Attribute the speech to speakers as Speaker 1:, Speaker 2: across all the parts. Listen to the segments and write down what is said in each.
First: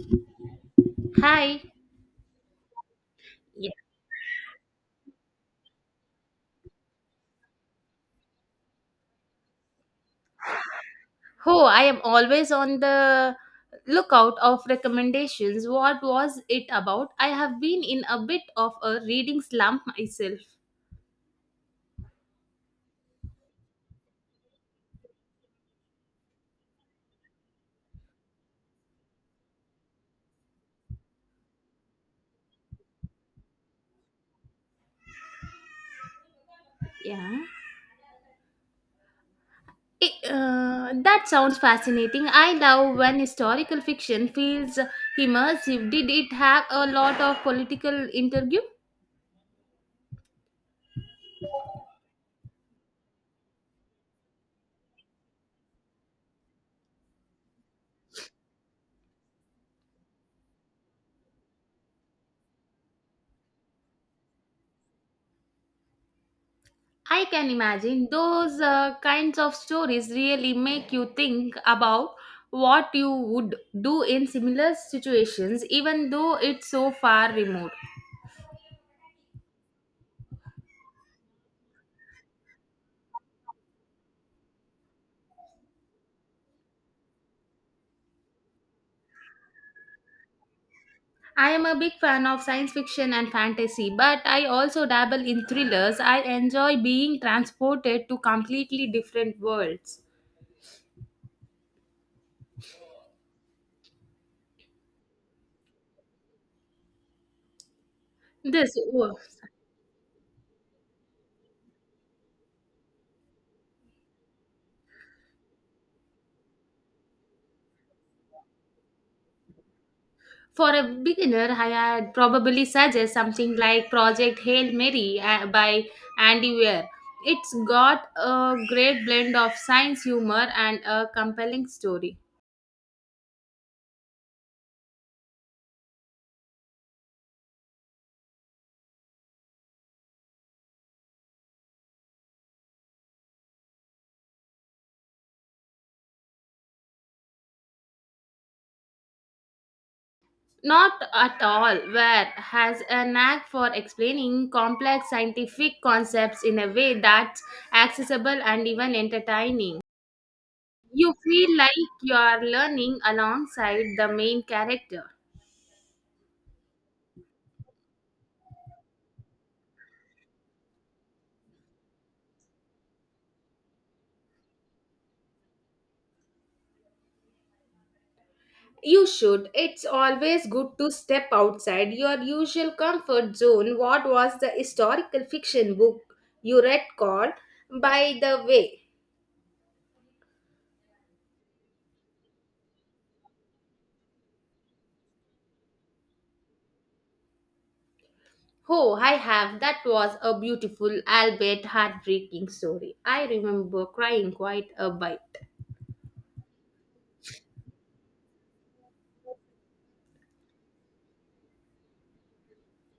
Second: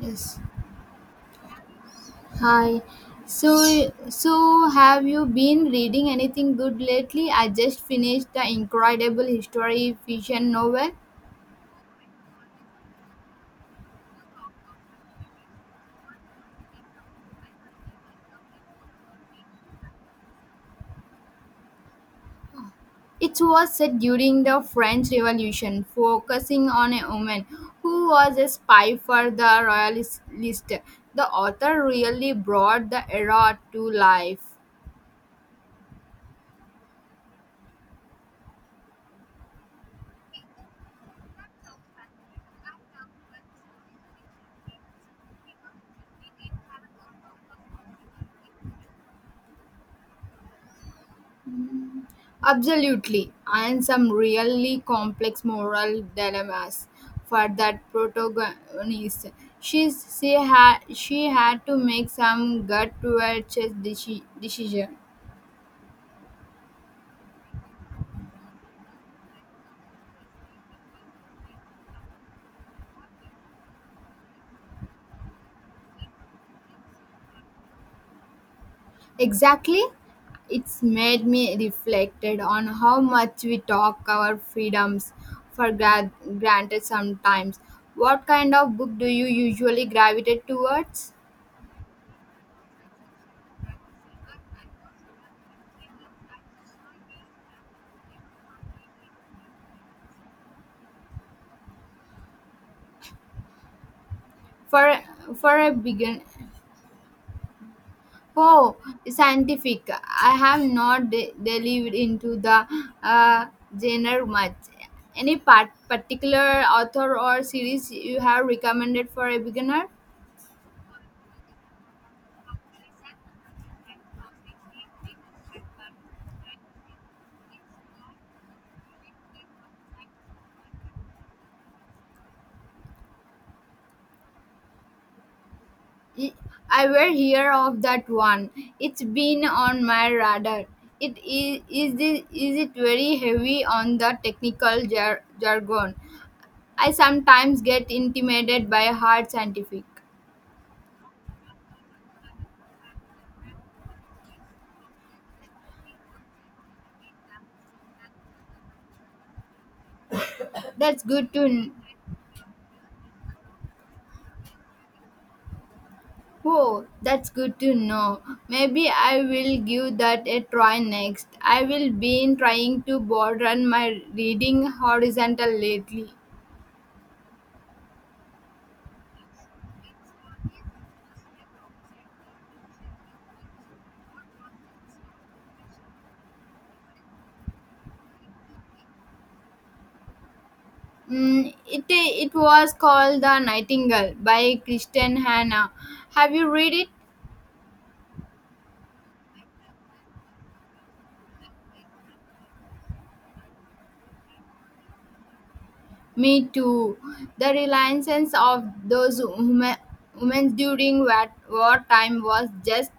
Speaker 1: Yes.
Speaker 2: Hi.
Speaker 1: Hi. So,
Speaker 2: Yeah.
Speaker 1: so have you been reading anything good lately? I just finished the incredible history fiction novel.
Speaker 2: Oh, I am always on the lookout of recommendations. What was it about? I have been in a bit of a reading slump myself.
Speaker 1: It was set during the French Revolution, focusing on a woman who was a spy for the royalist. The author really brought the era to life.
Speaker 2: Yeah. That sounds fascinating. I love when historical fiction feels immersive. Did it have a lot of political interview?
Speaker 1: Absolutely, and some really complex moral dilemmas for that protagonist. She had to make some gut righteous decision.
Speaker 2: I can imagine those kinds of stories really make you think about what you would do in similar situations, even though it's so far remote.
Speaker 1: Exactly, it's made me reflected on how much we talk our freedoms for granted sometimes. What kind of book do you usually gravitate towards?
Speaker 2: I am a big fan of science fiction and fantasy, but I also dabble in thrillers. I enjoy being transported to completely different worlds.
Speaker 1: For for a begin Oh,
Speaker 2: This oh,
Speaker 1: scientific. I have not delved into the uh, genre much. Any particular author or series you have recommended for a beginner?
Speaker 2: for a beginner, I had probably suggest something like Project Hail Mary by Andy Weir. It's got a great blend of science humor and a compelling story.
Speaker 1: Y- I will hear of that one. It's been on my radar. It is this, is it very heavy on the technical jargon? I sometimes get intimidated by hard scientific.
Speaker 2: Not at all where has a knack for explaining complex scientific concepts in a way that's accessible and even entertaining.
Speaker 1: That's
Speaker 2: You
Speaker 1: good
Speaker 2: feel
Speaker 1: to
Speaker 2: like you are learning alongside the main character.
Speaker 1: Oh, that's good to know. Maybe I will give that a try next. I will be trying to broaden my reading horizontal lately.
Speaker 2: You should. It's always good to step outside your usual comfort zone. What was the historical fiction book you read called, by the way?
Speaker 1: It was called The Nightingale by Kristen Hanna. Have you read it?
Speaker 2: Oh, I have. That was a beautiful, albeit heartbreaking story. I remember crying quite a bit.
Speaker 1: Me too. The reliance of those women during wartime was just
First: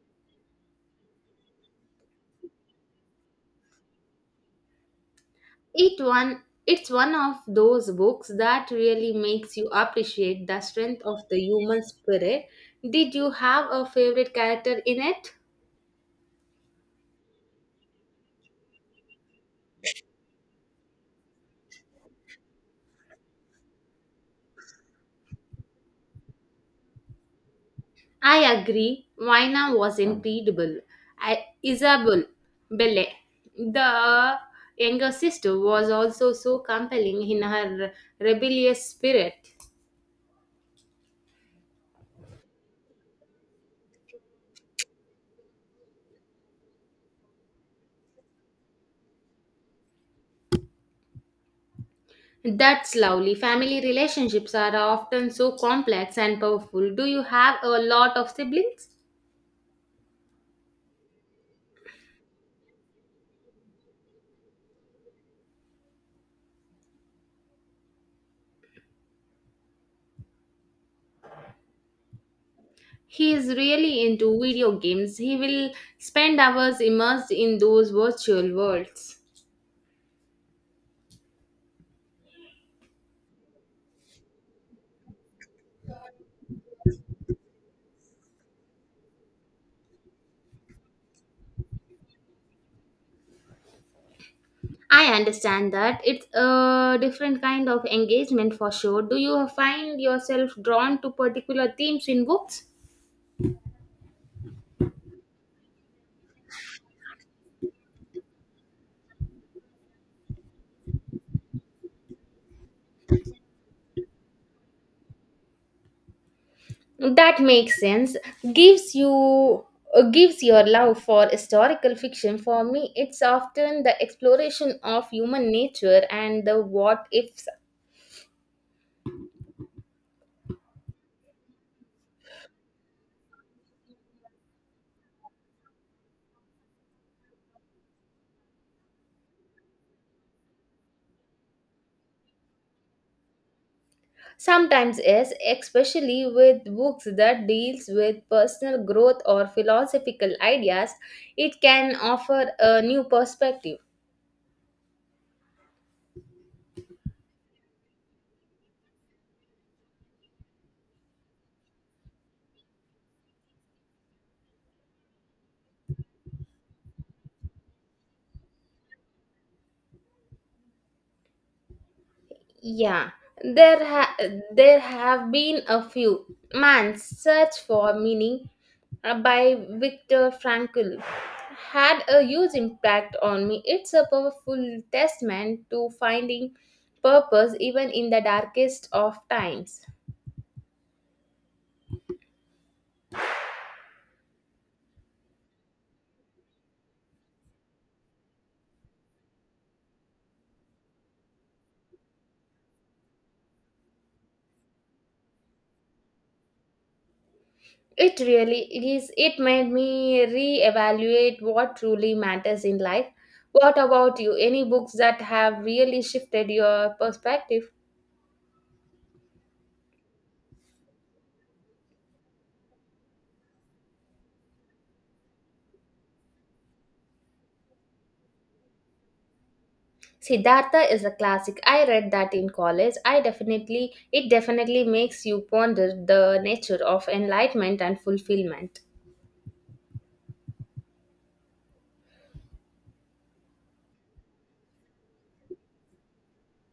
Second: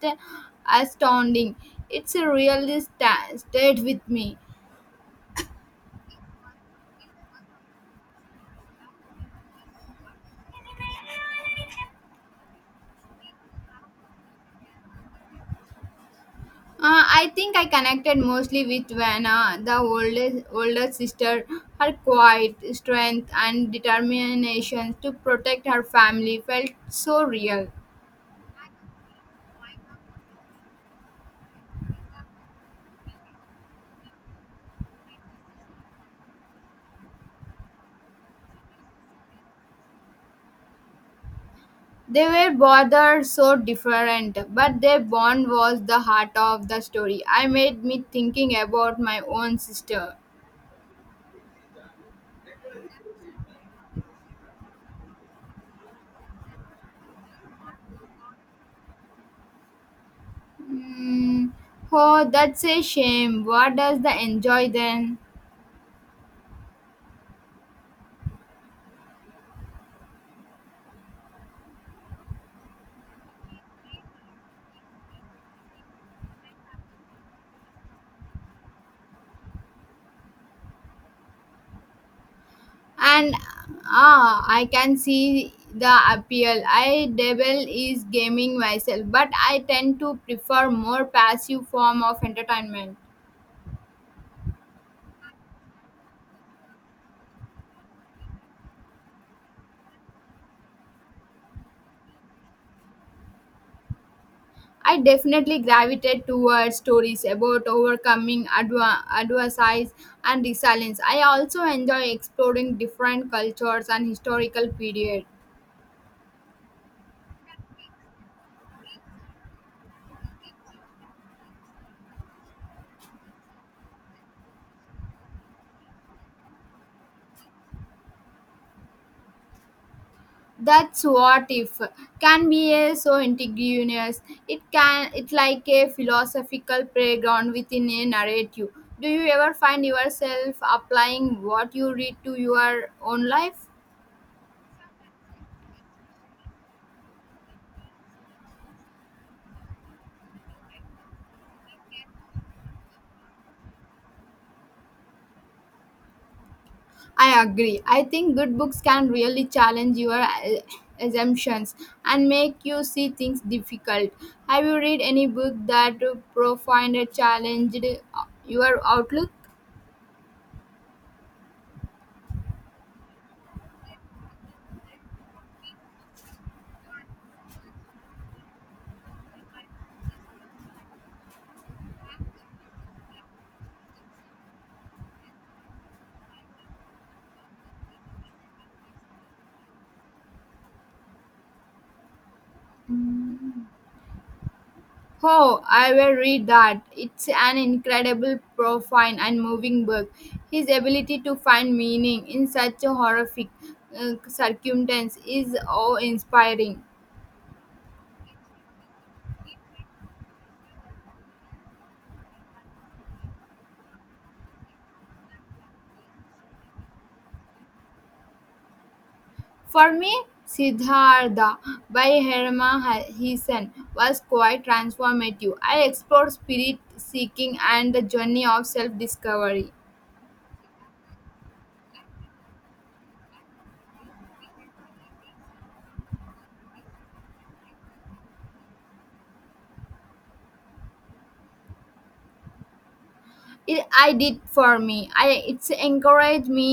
Speaker 1: astounding. It's a really stayed with me.
Speaker 2: It one. It's one of those books that really makes you appreciate the strength of the human spirit. Did you have a favorite character in it?
Speaker 1: I think I connected mostly with Vanna, the oldest older sister. Her quiet strength and determination to protect her family felt so real.
Speaker 2: I agree. Vina was incredible. I, Isabel Belle, the younger sister, was also so compelling in her rebellious spirit.
Speaker 1: They were both so different, but their bond was the heart of the story. I made me thinking about my own sister.
Speaker 2: That's lovely. Family relationships are often so complex and powerful. Do you have a lot of siblings?
Speaker 1: Hmm. Oh, that's a shame. What does the enjoy then?
Speaker 2: He is really into video games. He will spend hours immersed in those virtual worlds.
Speaker 1: and I can see the appeal. I dabble is gaming myself, but I tend to prefer more passive form of entertainment.
Speaker 2: I understand that. It's a different kind of engagement for sure. Do you find yourself drawn to particular themes in books?
Speaker 1: I definitely gravitate towards stories about overcoming adversities and resilience. I also enjoy exploring different cultures and historical periods.
Speaker 2: That makes sense. Gives you gives your love for historical fiction. For me it's often the exploration of human nature and the what ifs.
Speaker 1: That's what if can be a so indigenous. It can it like a philosophical playground within a narrative. Do you ever find yourself applying what you read to your own life?
Speaker 2: Sometimes is especially with books that deals with personal growth or philosophical ideas, it can offer a new perspective.
Speaker 1: I agree. I think good books can really challenge your assumptions and make you see things difficult. Have you read any book that profoundly challenged your outlook?
Speaker 2: Yeah, there ha- there have been a few. Man's Search for Meaning by Viktor Frankl had a huge impact on me. It's a powerful testament to finding purpose even in the darkest of times.
Speaker 1: Oh, I will read that. It's an incredible, profound, and moving book. His ability to find meaning in such a horrific circumstance is awe-inspiring.
Speaker 2: It really is. It made me reevaluate what truly matters in life. What about you? Any books that have really shifted your perspective?
Speaker 1: For me, Siddhartha by Herman Hesse was quite transformative. I explored spirit seeking and the journey of self-discovery.
Speaker 2: Siddhartha is a classic. I read that in college. I definitely It definitely makes you ponder the nature of enlightenment and fulfillment.
Speaker 1: It I did for me I it's encouraged me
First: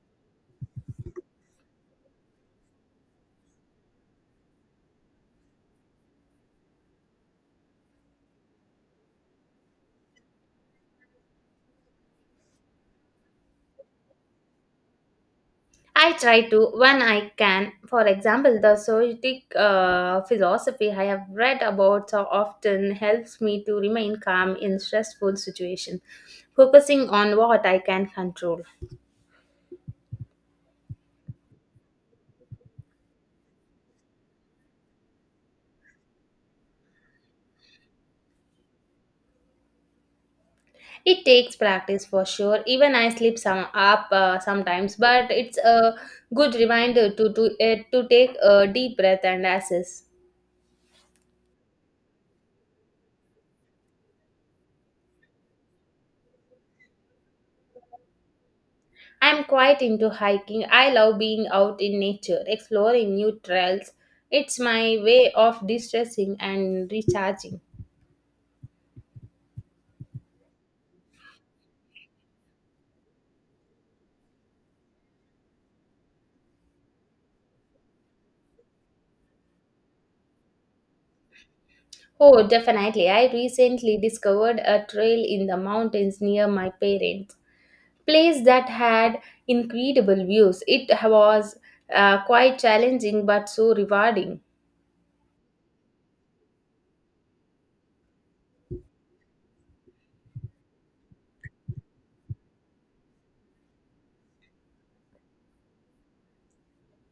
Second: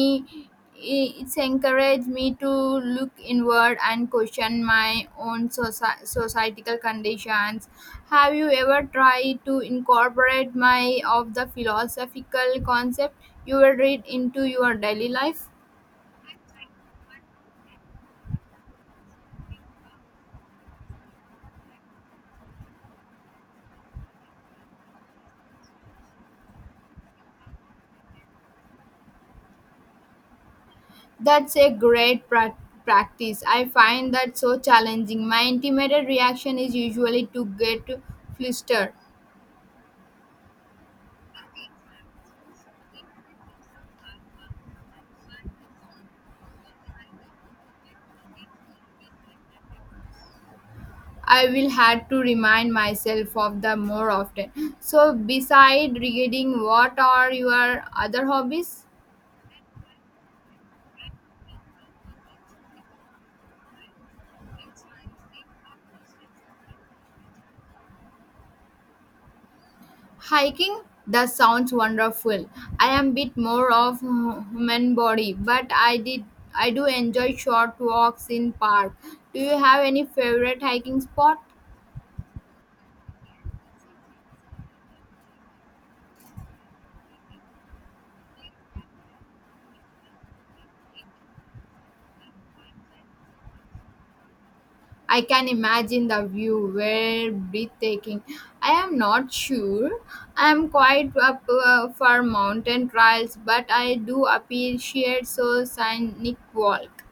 Speaker 1: I- it's encouraged me to look inward and question my own societal conditions. Have you ever tried to incorporate my of the philosophical concept you will read into your daily life?
Speaker 2: I try to when I can. For example, the Soviet philosophy I have read about so often helps me to remain calm in stressful situations, focusing on what I can control.
Speaker 1: That's a great practice. I find that so challenging. My intimate reaction is usually to get flustered.
Speaker 2: It takes practice for sure. Even I slip some up sometimes, but it's a good reminder to take a deep breath and assess.
Speaker 1: I will had to remind myself of the more often. So beside reading, what are your other hobbies?
Speaker 2: I'm quite into hiking. I love being out in nature, exploring new trails. It's my way of distressing and recharging.
Speaker 1: Hiking? That sounds wonderful. I am bit more of human body, but I do enjoy short walks in park. Do you have any favorite hiking spot?
Speaker 2: Oh, definitely. I recently discovered a trail in the mountains near my parents' place that had incredible views. It was quite challenging but so rewarding.
Speaker 1: I can imagine the view were breathtaking. I am not sure. I am quite up for mountain trials, but I do appreciate so scenic walk.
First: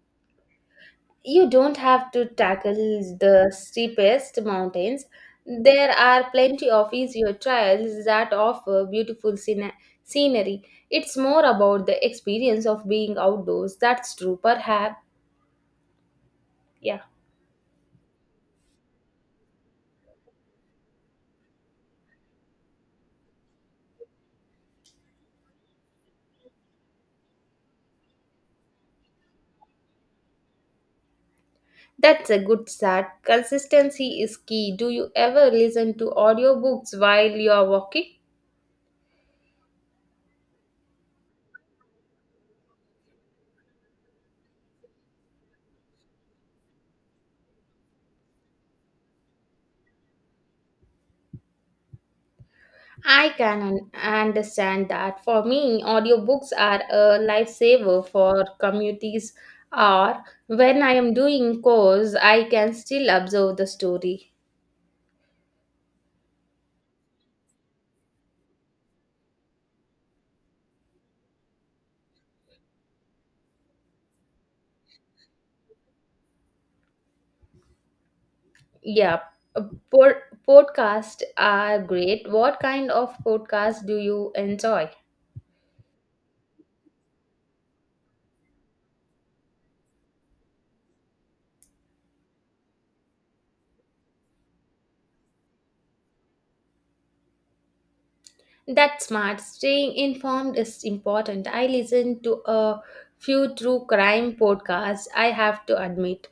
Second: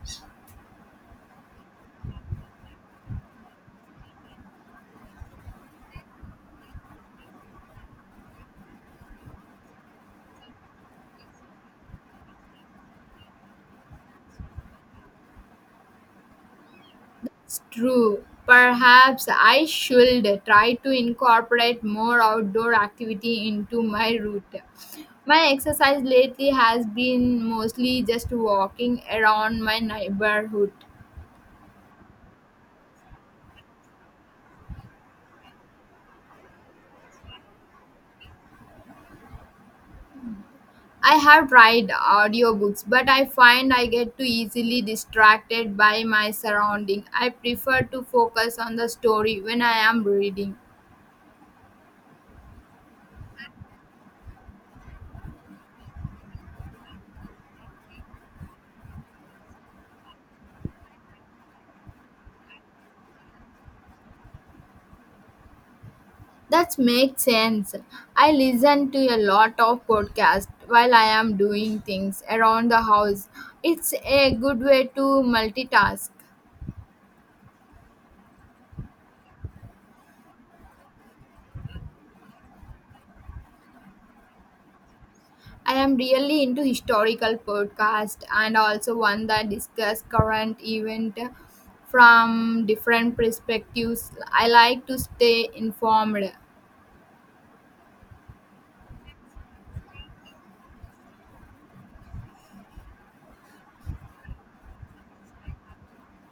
Speaker 2: You don't have to tackle the steepest mountains. There are plenty of easier trails that offer beautiful scenery. It's more about the experience of being outdoors. That's true, perhaps. Yeah,
Speaker 1: It's true. Perhaps I should try to incorporate more outdoor activity into my route. My exercise lately has been mostly just walking around my neighborhood.
Speaker 2: that's a good start. Consistency is key. Do you ever listen to audiobooks while you are walking?
Speaker 1: I have tried audiobooks, but I find I get too easily distracted by my surrounding. I prefer to focus on the story when I am reading.
Speaker 2: Understand that. For me, audiobooks are a lifesaver for communities or when I am doing course, I can still observe the story.
Speaker 1: That makes sense. I listen to a lot of podcasts while I am doing things around the house. It's a good way to multitask.
Speaker 2: Yeah. uh, Pod- Podcasts are great. What kind of podcast do you enjoy?
Speaker 1: I am really into historical podcast and also one that discuss current event from different perspectives. I like to stay informed.
Speaker 2: That's smart. Staying informed is important. I listen to a few true crime podcasts, I have to admit.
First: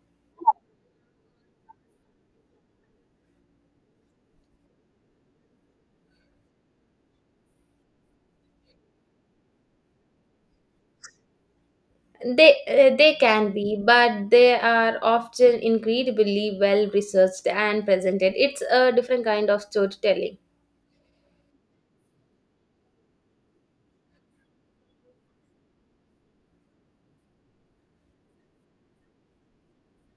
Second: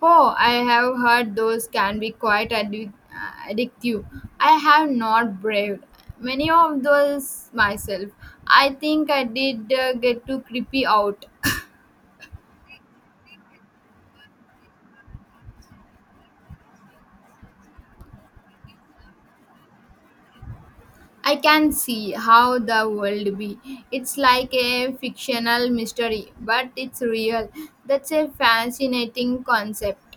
Speaker 1: Oh, I have heard those can be quite addictive. I have not braved many of those myself. I think I did get too creepy out.
Speaker 2: They can be, but they are often incredibly well researched and presented. It's a different kind of storytelling.
Speaker 1: I can see how the world be. It's like a fictional mystery, but it's real. That's a fascinating concept.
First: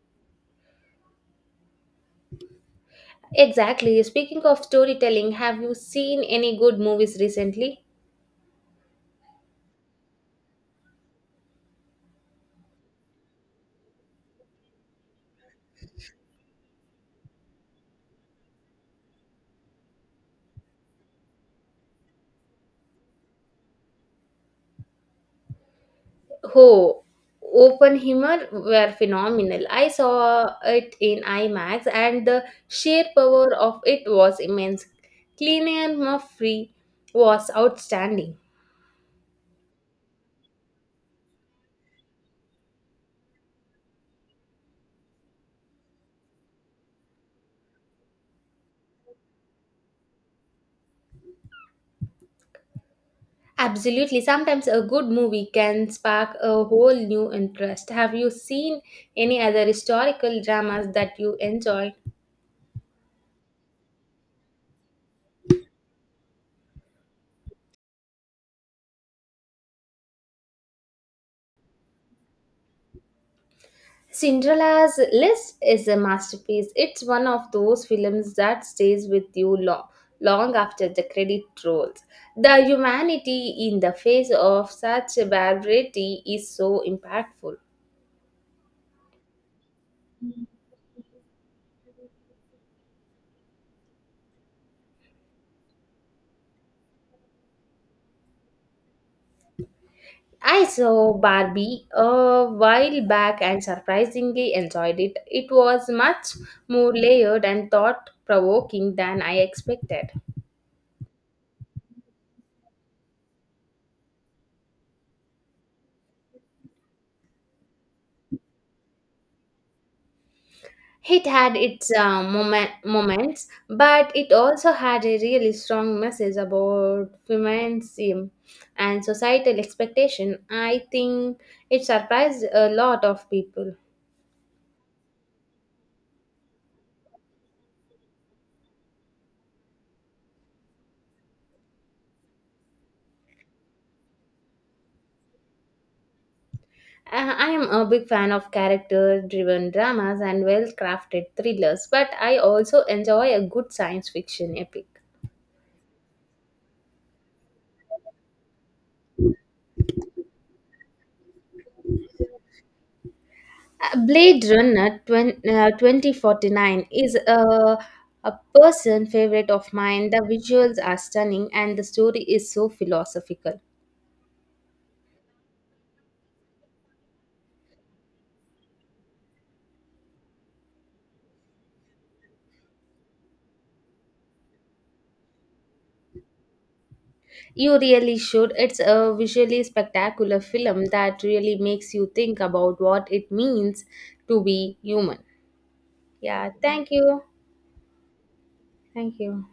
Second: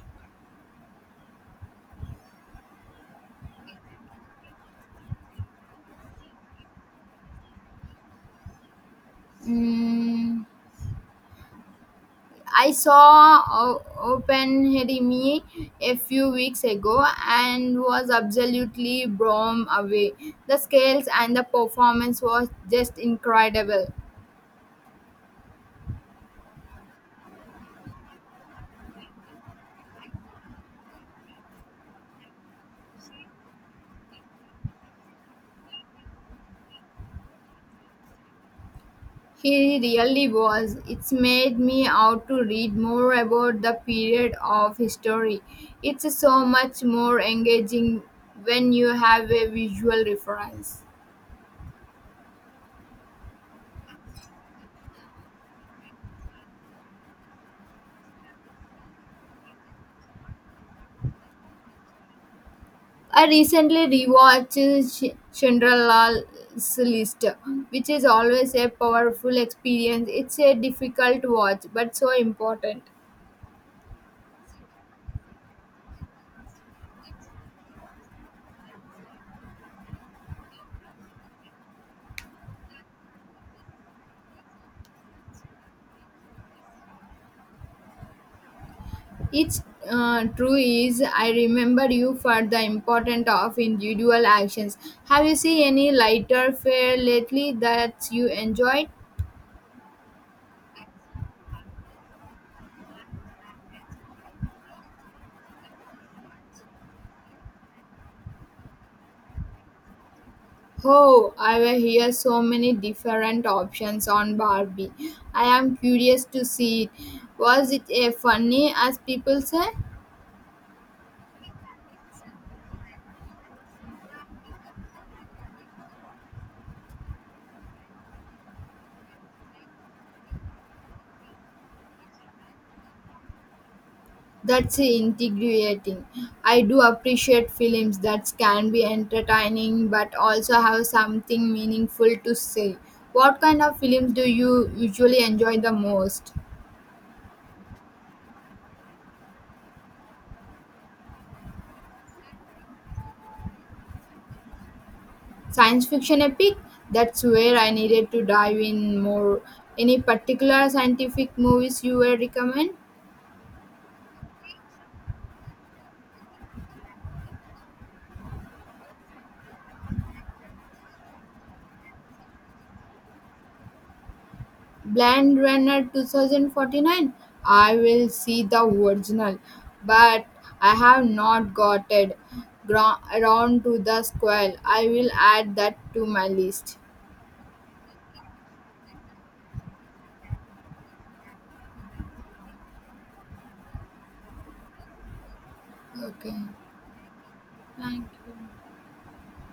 Speaker 2: Exactly. Speaking of storytelling, have you seen any good movies recently?
Speaker 1: Mm, I saw o- Oppenheimer a few weeks ago and was absolutely blown away. The scales and the performance was just incredible.
Speaker 2: Oh, Oppenheimer were phenomenal. I saw it in IMAX, and the sheer power of it was immense. Cillian Murphy was outstanding.
Speaker 1: He really was. It's made me out to read more about the period of history. It's so much more engaging when you have a visual reference.
Speaker 2: Absolutely. Sometimes a good movie can spark a whole new interest. Have you seen any other historical dramas that you enjoyed?
Speaker 1: I recently rewatched Cinderella's List, which is always a powerful experience. It's a difficult watch, but so important.
Speaker 2: Cinderella's List is a masterpiece. It's one of those films that stays with you long, long after the credit rolls. The humanity in the face of such barbarity is so impactful.
Speaker 1: It's true is I remember you for the importance of individual actions. Have you seen any lighter fare lately that you enjoyed?
Speaker 2: I saw Barbie a while back and surprisingly enjoyed it. It was much more layered and thought provoking than I expected.
Speaker 1: Oh, I will hear so many different options on Barbie. I am curious to see it. Was it a funny as people say?
Speaker 2: It had its moments, but it also had a really strong message about feminism and societal expectation. I think it surprised a lot of people.
Speaker 1: That's integrating. I do appreciate films that can be entertaining but also have something meaningful to say. What kind of films do you usually enjoy the most?
Speaker 2: I am a big fan of character driven dramas and well crafted thrillers, but I also enjoy a good science fiction epic.
Speaker 1: Science fiction epic? That's where I needed to dive in more. Any particular scientific movies you would recommend?
Speaker 2: Blade Runner twen 2049 is a person favorite of mine. The visuals are stunning and the story is so philosophical.
Speaker 1: Blade Runner 2049. I will see the original, but I have not got it around to the squirrel. I will add that to my list.
Speaker 2: You really should. It's a visually spectacular film that really makes you think about what it means to be human.
Speaker 1: Okay.
Speaker 2: Yeah, thank you.